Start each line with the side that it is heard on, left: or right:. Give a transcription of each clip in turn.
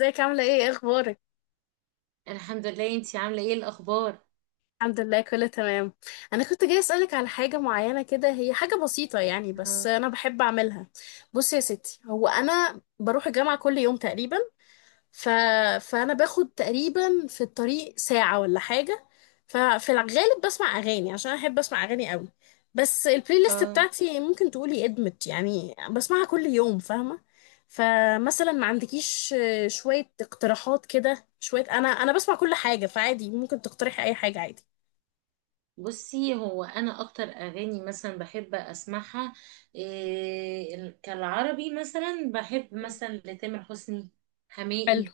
left: ازيك؟ عاملة ايه؟ ايه اخبارك؟
right: الحمد لله، انتي عاملة ايه الأخبار؟
left: الحمد لله كله تمام. انا كنت جاي اسألك على حاجة معينة كده، هي حاجة بسيطة يعني بس
right: اه.
left: انا بحب اعملها. بصي يا ستي، هو انا بروح الجامعة كل يوم تقريبا. ف... فانا باخد تقريبا في الطريق ساعة ولا حاجة. ففي الغالب بسمع اغاني عشان احب اسمع اغاني قوي. بس البلاي ليست
right: آه.
left: بتاعتي ممكن تقولي ادمت يعني بسمعها كل يوم، فاهمة؟ فمثلا ما عندكيش شوية اقتراحات كده؟ شوية انا بسمع كل حاجة فعادي ممكن تقترحي اي حاجة عادي.
right: بصي، هو أنا أكتر أغاني مثلا بحب أسمعها، إيه كالعربي، مثلا بحب مثلا لتامر حسني، حماقي.
left: حلو.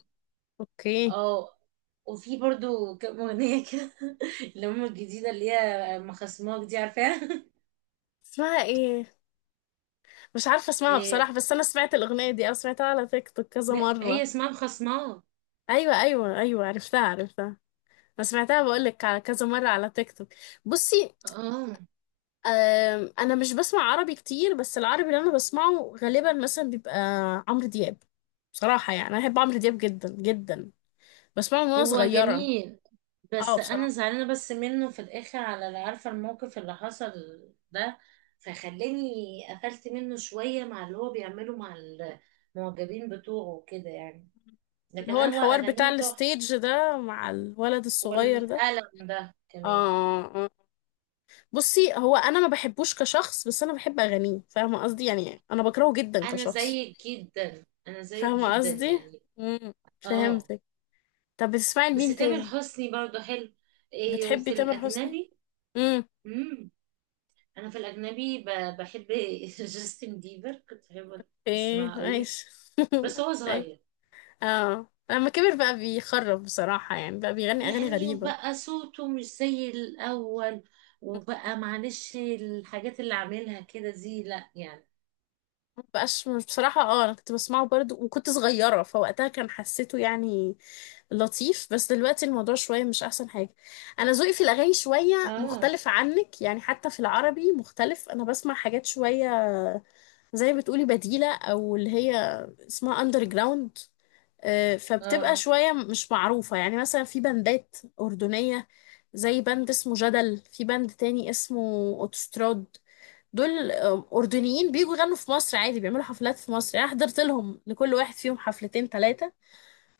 left: اوكي.
right: اه. وفي برضو كام أغنية كده. اللي هم الجديدة اللي هي مخصماك دي، عارفاها؟
left: اسمها ايه؟ مش عارفة اسمها
right: إيه،
left: بصراحة، بس انا سمعت الاغنية دي، انا سمعتها على تيك توك كذا
right: هي
left: مرة.
right: اسمها مخصماك.
left: ايوه ايوه ايوه، عرفتها عرفتها. انا سمعتها، بقولك، على كذا مرة على تيك توك. بصي،
right: اه،
left: انا مش بسمع عربي كتير، بس العربي اللي انا بسمعه غالبا مثلا بيبقى عمرو دياب. بصراحة يعني انا بحب عمرو دياب جدا جدا. بسمعه من وانا
right: هو
left: صغيرة.
right: جميل،
left: اه
right: بس انا
left: بصراحة.
right: زعلانه بس منه في الاخر على اللي عارفه الموقف اللي حصل ده، فخلاني قفلت منه شويه مع اللي هو بيعمله مع المعجبين بتوعه وكده يعني.
left: اللي
right: لكن
left: هو
right: هو
left: الحوار بتاع
right: اغانيه تحفه،
left: الستيج ده مع الولد الصغير ده.
right: والقلم ده كمان.
left: اه آه. بصي هو انا ما بحبوش كشخص، بس انا بحب اغانيه، فاهمة قصدي؟ يعني انا بكرهه جدا
right: انا
left: كشخص.
right: زيك جدا، انا زيك
left: فاهمة
right: جدا
left: قصدي.
right: يعني.
left: امم
right: اه.
left: فهمتك. طب بتسمعي
right: بس
left: لمين
right: تامر
left: تاني؟
right: حسني برضه حلو. إيه،
left: بتحبي
right: وفي
left: تامر حسني؟
right: الاجنبي،
left: امم
right: امم انا في الاجنبي بحب. جاستن بيبر، كنت بحب
left: ايه
right: اسمعه قوي،
left: عايش
right: بس هو
left: اي.
right: صغير
left: اه لما كبر بقى بيخرب بصراحة، يعني بقى بيغني أغاني
right: يعني،
left: غريبة.
right: وبقى صوته مش زي الأول، وبقى معلش الحاجات اللي عاملها كده دي لا يعني.
left: مبقاش، مش بصراحة، اه أنا كنت بسمعه برضو وكنت صغيرة، فوقتها كان حسيته يعني لطيف، بس دلوقتي الموضوع شوية مش أحسن حاجة. أنا ذوقي في الأغاني شوية
right: اه،
left: مختلف عنك يعني، حتى في العربي مختلف، أنا بسمع حاجات شوية زي ما بتقولي بديلة، أو اللي هي اسمها أندر جراوند. فبتبقى
right: اه.
left: شوية مش معروفة يعني، مثلا في بندات أردنية زي بند اسمه جدل، في بند تاني اسمه أوتوستراد. دول أردنيين بيجوا يغنوا في مصر عادي، بيعملوا حفلات في مصر يعني، أنا حضرت لهم لكل واحد فيهم حفلتين ثلاثة.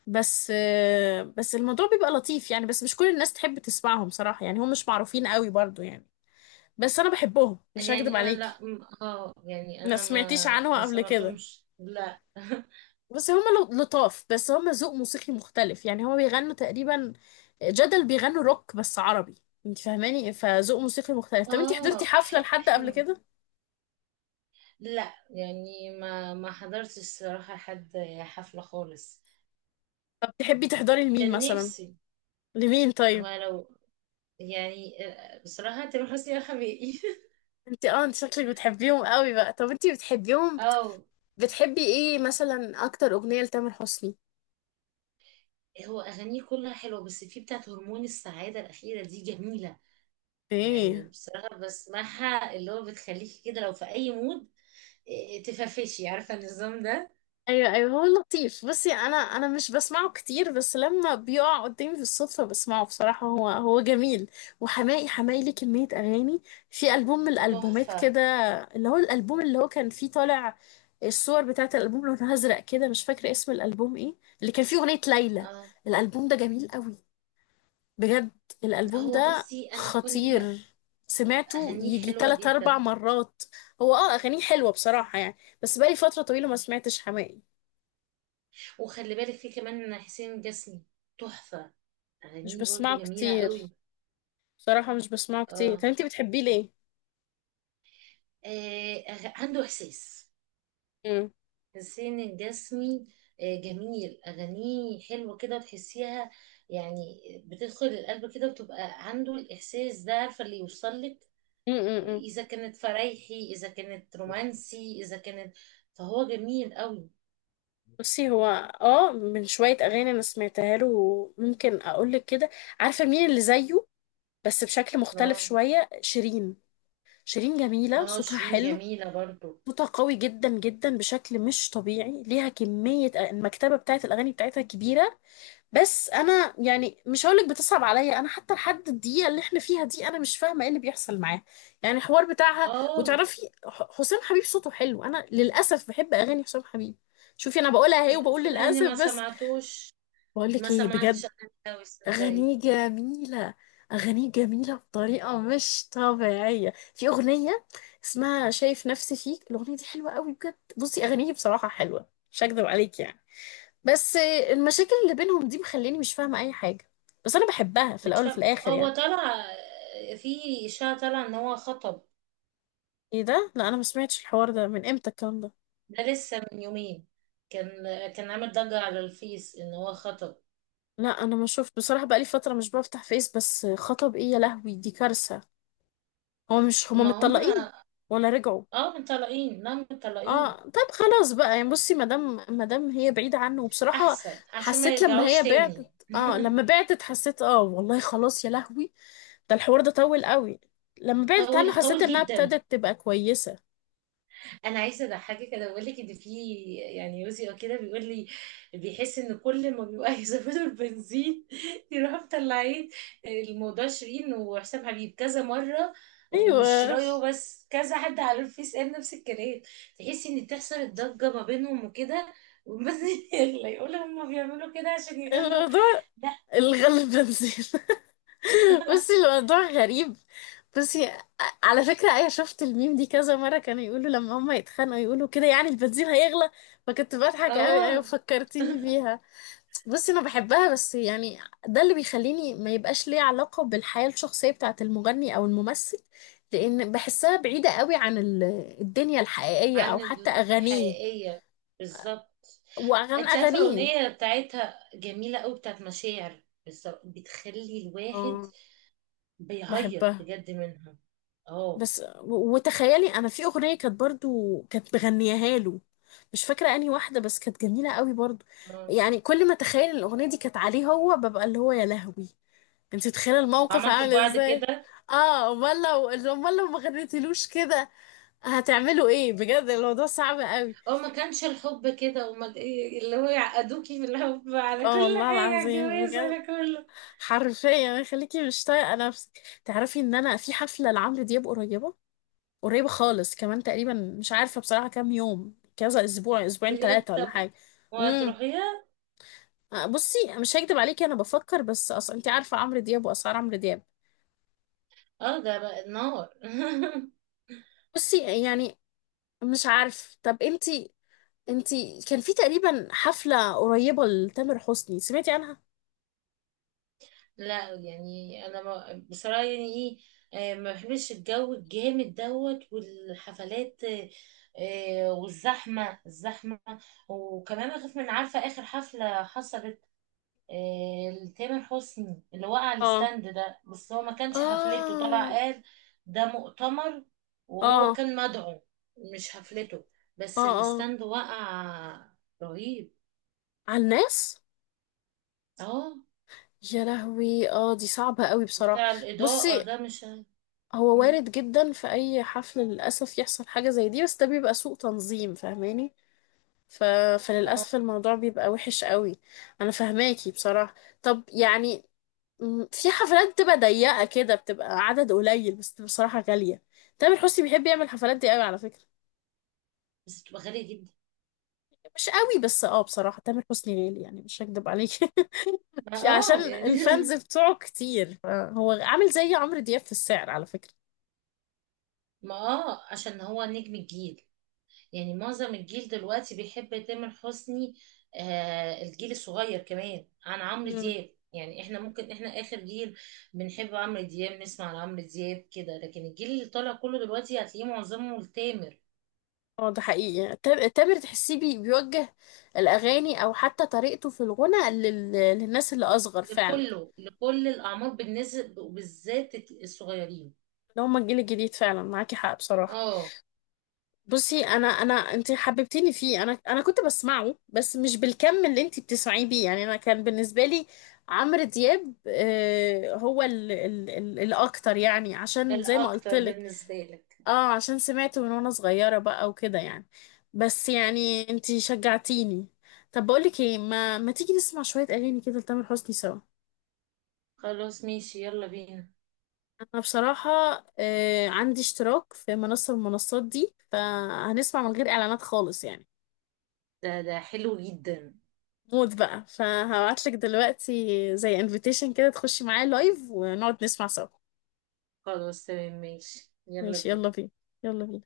left: بس بس الموضوع بيبقى لطيف يعني، بس مش كل الناس تحب تسمعهم صراحة يعني، هم مش معروفين قوي برضو يعني. بس أنا بحبهم مش هكدب
right: يعني أنا
left: عليك.
right: لا يعني
left: ما
right: أنا
left: سمعتيش
right: ما
left: عنهم
right: ما
left: قبل كده؟
right: سمعتهمش، لا.
left: بس هما لطاف، بس هما ذوق موسيقي مختلف يعني، هما بيغنوا تقريبا جدل بيغنوا روك بس عربي. انت فاهماني؟ فذوق موسيقي مختلف. طب انت حضرتي
right: اه،
left: حفلة لحد قبل
right: حلو.
left: كده؟
right: لا يعني ما حضرتش الصراحة حد حفلة خالص.
left: طب تحبي تحضري لمين
right: كان
left: مثلا؟
right: نفسي،
left: لمين
right: هو
left: طيب؟
right: لو، يعني آه، بصراحة تامر حسني يا حبيبي.
left: انت اه انت شكلك بتحبيهم قوي بقى. طب انت بتحبيهم،
right: اه،
left: بتحبي ايه مثلا اكتر اغنية لتامر حسني؟
right: هو أغانيه كلها حلوة، بس في بتاعة هرمون السعادة الأخيرة دي جميلة. يعني
left: ايه؟
right: بصراحة بسمعها، اللي هو بتخليكي كده لو في أي مود، إيه، تفرفشي، عارفة النظام ده؟
left: ايوه ايوه هو لطيف. بصي انا مش بسمعه كتير، بس لما بيقع قدامي بالصدفه بسمعه بصراحه، هو جميل. وحماقي، حماقي ليه كميه اغاني، في البوم من الالبومات
right: تحفة.
left: كده، اللي هو الالبوم اللي هو كان فيه طالع الصور بتاعه الالبوم لونها ازرق كده، مش فاكره اسم الالبوم ايه، اللي كان فيه اغنيه ليلى.
right: اه،
left: الالبوم ده جميل قوي بجد،
right: لا
left: الالبوم
right: هو
left: ده
right: بصي، أنا كل
left: خطير، سمعته
right: أغانيه
left: يجي
right: حلوة
left: تلات أربع
right: جدا.
left: مرات. هو اه أغانيه حلوة بصراحة يعني، بس بقالي فترة طويلة ما سمعتش حماقي.
right: وخلي بالك في كمان حسين الجسمي، تحفة،
left: مش
right: أغانيه
left: بسمعه
right: برضو جميلة
left: كتير
right: قوي.
left: بصراحة، مش بسمعه كتير.
right: اه،
left: طب انتي بتحبيه ليه؟
right: آه، عنده إحساس.
left: مم.
right: حسين الجسمي، آه، جميل، أغانيه حلوة كده وتحسيها يعني، بتدخل القلب كده وتبقى عنده الإحساس ده، عارفة اللي يوصل لك؟
left: مم مم مم.
right: إذا كانت فرايحي، إذا كانت رومانسي، إذا كانت، فهو جميل قوي.
left: بصي هو اه من شوية أغاني أنا سمعتها له، ممكن أقولك كده، عارفة مين اللي زيه بس بشكل مختلف
right: اه،
left: شوية؟ شيرين. شيرين جميلة
right: آه،
left: صوتها
right: شيرين
left: حلو،
right: جميلة برضو.
left: صوتها قوي جدا جدا بشكل مش طبيعي، ليها كمية، المكتبة بتاعت الأغاني بتاعتها كبيرة. بس انا يعني مش هقولك بتصعب عليا، انا حتى لحد الدقيقه اللي احنا فيها دي انا مش فاهمه ايه اللي بيحصل معاه يعني، الحوار بتاعها.
right: اه،
left: وتعرفي حسام حبيب صوته حلو، انا للاسف بحب اغاني حسام حبيب. شوفي انا بقولها اهي وبقول
right: صدقني
left: للاسف
right: ما
left: بس،
right: سمعتوش،
left: بقولك
right: ما
left: ايه
right: سمعتش
left: بجد؟
right: أغاني قوي صدقني.
left: اغانيه جميله، اغانيه جميله بطريقه مش طبيعيه. في اغنيه اسمها شايف نفسي فيك، الاغنيه دي حلوه قوي بجد. بصي اغانيه بصراحه حلوه مش هكدب عليكي يعني، بس المشاكل اللي بينهم دي مخليني مش فاهمة أي حاجة. بس أنا بحبها في
right: مش
left: الأول وفي
right: فاهم،
left: الآخر
right: هو
left: يعني.
right: طلع آه، في إشاعة طلع إن هو خطب.
left: إيه ده؟ لا أنا ما سمعتش الحوار ده، من إمتى الكلام ده؟
right: ده لسه من يومين، كان كان عامل ضجة على الفيس ان هو خطب.
left: لا أنا ما شفت بصراحة، بقالي فترة مش بفتح فيس. بس خطب إيه؟ يا لهوي دي كارثة. هو مش هما
right: ما هم،
left: متطلقين ولا رجعوا؟
right: اه مطلقين، لا مطلقين.
left: اه طب خلاص بقى يعني. بصي، مادام هي بعيدة عنه وبصراحة
right: احسن عشان ما
left: حسيت لما هي
right: يرجعوش تاني.
left: بعتت، اه لما بعتت حسيت، اه والله خلاص يا لهوي، ده الحوار ده طول قوي. لما بعدت عنه
right: طول،
left: حسيت
right: طول
left: انها
right: جدا.
left: ابتدت تبقى كويسة.
right: انا عايزه اضحكك، انا بقول لك ان في، يعني يوزي او كده بيقول لي بيحس ان كل ما بيبقى يزودوا البنزين يروح مطلعين الموضوع شيرين وحسام حبيب كذا مره. ومش
left: ايوه
right: رايه بس كذا حد على الفيس قال نفس الكلام، تحسي ان تحصل الضجه ما بينهم وكده، والبنزين يغلى. يقولوا هما بيعملوا كده عشان يغلوا.
left: الموضوع
right: لا.
left: الغل بنزين بصي الموضوع غريب. بصي على فكرة أنا شفت الميم دي كذا مرة، كانوا يقولوا لما هما يتخانقوا يقولوا كده يعني البنزين هيغلى، فكنت بضحك أوي. أيوة
right: اه.
left: فكرتيني بيها. بصي أنا بحبها بس يعني، ده اللي بيخليني ما يبقاش ليه علاقة بالحياة الشخصية بتاعة المغني أو الممثل، لأن بحسها بعيدة أوي عن الدنيا الحقيقية أو
right: عن
left: حتى أغانيه.
right: الحقيقية، بالظبط. انت عارفة
left: أغانيه.
right: الأغنية بتاعتها جميلة أوي، بتاعت مشاعر، بالظبط بتخلي الواحد
left: اه
right: بيعيط
left: بحبها.
right: بجد منها. اه،
left: بس وتخيلي انا في اغنيه كانت برضو كانت بغنيها له، مش فاكره انهي واحده بس كانت جميله قوي برضو
right: اه،
left: يعني. كل ما اتخيل إن الاغنيه دي كانت عليه هو ببقى اللي هو يا لهوي، انت متخيله الموقف
right: وعملتوا في
left: عامل
right: بعض
left: ازاي؟
right: كده.
left: اه، امال، لو امال لو ما غنيتلوش كده، هتعملوا ايه؟ بجد الموضوع صعب قوي.
right: اه، ما كانش الحب كده، وما إيه اللي هو يعقدوكي في الحب على
left: اه
right: كل
left: والله
right: حاجة،
left: العظيم
right: جواز
left: بجد،
right: على كله.
left: حرفيا خليكي مش طايقه نفسك. تعرفي ان انا في حفله لعمرو دياب قريبه، قريب خالص كمان تقريبا. مش عارفة بصراحة كام يوم، كذا أسبوع، أسبوعين
right: بجد؟
left: ثلاثة ولا
right: طب
left: حاجة. امم
right: وهتروحيها؟
left: بصي مش هكدب عليكي أنا بفكر، بس أصلا أنت عارفة عمرو دياب وأسعار عمرو دياب.
right: اه، ده بقى النار.
left: بصي يعني مش عارف. طب أنت كان في تقريبا حفلة قريبة لتامر حسني سمعتي عنها؟
right: لا يعني انا ما بصراحه يعني ايه، آه، ما بحبش الجو الجامد دوت والحفلات، آه، آه، والزحمه الزحمه، وكمان اخاف من، عارفه اخر حفله حصلت آه لتامر حسني، اللي وقع على
left: اه.
right: الستاند ده، بس هو ما كانش حفلته، طلع
left: اه.
right: قال ده مؤتمر، وهو
left: اه.
right: كان مدعو. مش حفلته،
left: اه.
right: بس
left: اه
right: الستاند وقع. رهيب.
left: على الناس.
right: اه،
left: يا لهوي اه دي صعبة قوي بصراحة.
right: بتاع الاضاءه
left: بصي
right: ده، مش.
left: هو
right: مم.
left: وارد جدا في اي حفل للاسف يحصل حاجه زي دي، بس ده بيبقى سوء تنظيم، فاهماني؟ ف... فللاسف
right: اه،
left: الموضوع بيبقى وحش قوي. انا فاهماكي بصراحه. طب يعني في حفلات بتبقى ضيقه كده، بتبقى عدد قليل بس بتبقى بصراحه غاليه. تامر حسني بيحب يعمل الحفلات دي قوي على فكره.
right: بس بتبقى غالية جدا.
left: مش قوي، بس اه بصراحه تامر حسني غالي يعني مش هكدب عليكي
right: ما
left: عشان
right: يعني.
left: الفانز بتوعه كتير، فهو عامل زي عمرو دياب في السعر على فكره.
right: ما عشان هو نجم الجيل، يعني معظم الجيل دلوقتي بيحب تامر حسني. آه الجيل الصغير كمان عن عمرو دياب، يعني احنا ممكن احنا اخر جيل بنحب عمرو دياب، نسمع عمرو دياب كده، لكن الجيل اللي طالع كله دلوقتي هتلاقيه معظمه لتامر،
left: اه ده حقيقي. تامر تحسيه بيوجه الأغاني أو حتى طريقته في الغنى للناس اللي أصغر فعلا،
right: لكله، لكل الاعمار بالنسبة، وبالذات الصغيرين.
left: اللي هم الجيل الجديد فعلا. معاكي حق بصراحة.
right: اه.
left: بصي أنا أنت حببتيني فيه. أنا كنت بسمعه بس مش بالكم اللي أنت بتسمعيه بيه يعني. أنا كان بالنسبة لي عمرو دياب هو الأكتر يعني، عشان زي ما قلت
right: الاكتر
left: لك
right: بالنسبة لك.
left: اه، عشان سمعته من وانا صغيرة بقى وكده يعني. بس يعني انتي شجعتيني. طب بقولك ايه، ما تيجي نسمع شوية اغاني كده لتامر حسني سوا؟
right: خلاص ماشي، يلا بينا.
left: انا بصراحة آه عندي اشتراك في منصة من المنصات دي، فهنسمع من غير اعلانات خالص يعني،
right: ده حلو جدا.
left: موت بقى. فهبعتلك دلوقتي زي انفيتيشن كده، تخشي معايا لايف ونقعد نسمع سوا.
right: خلاص تمام ماشي، يلا
left: ماشي يلا
right: بينا.
left: بينا. يلا بينا.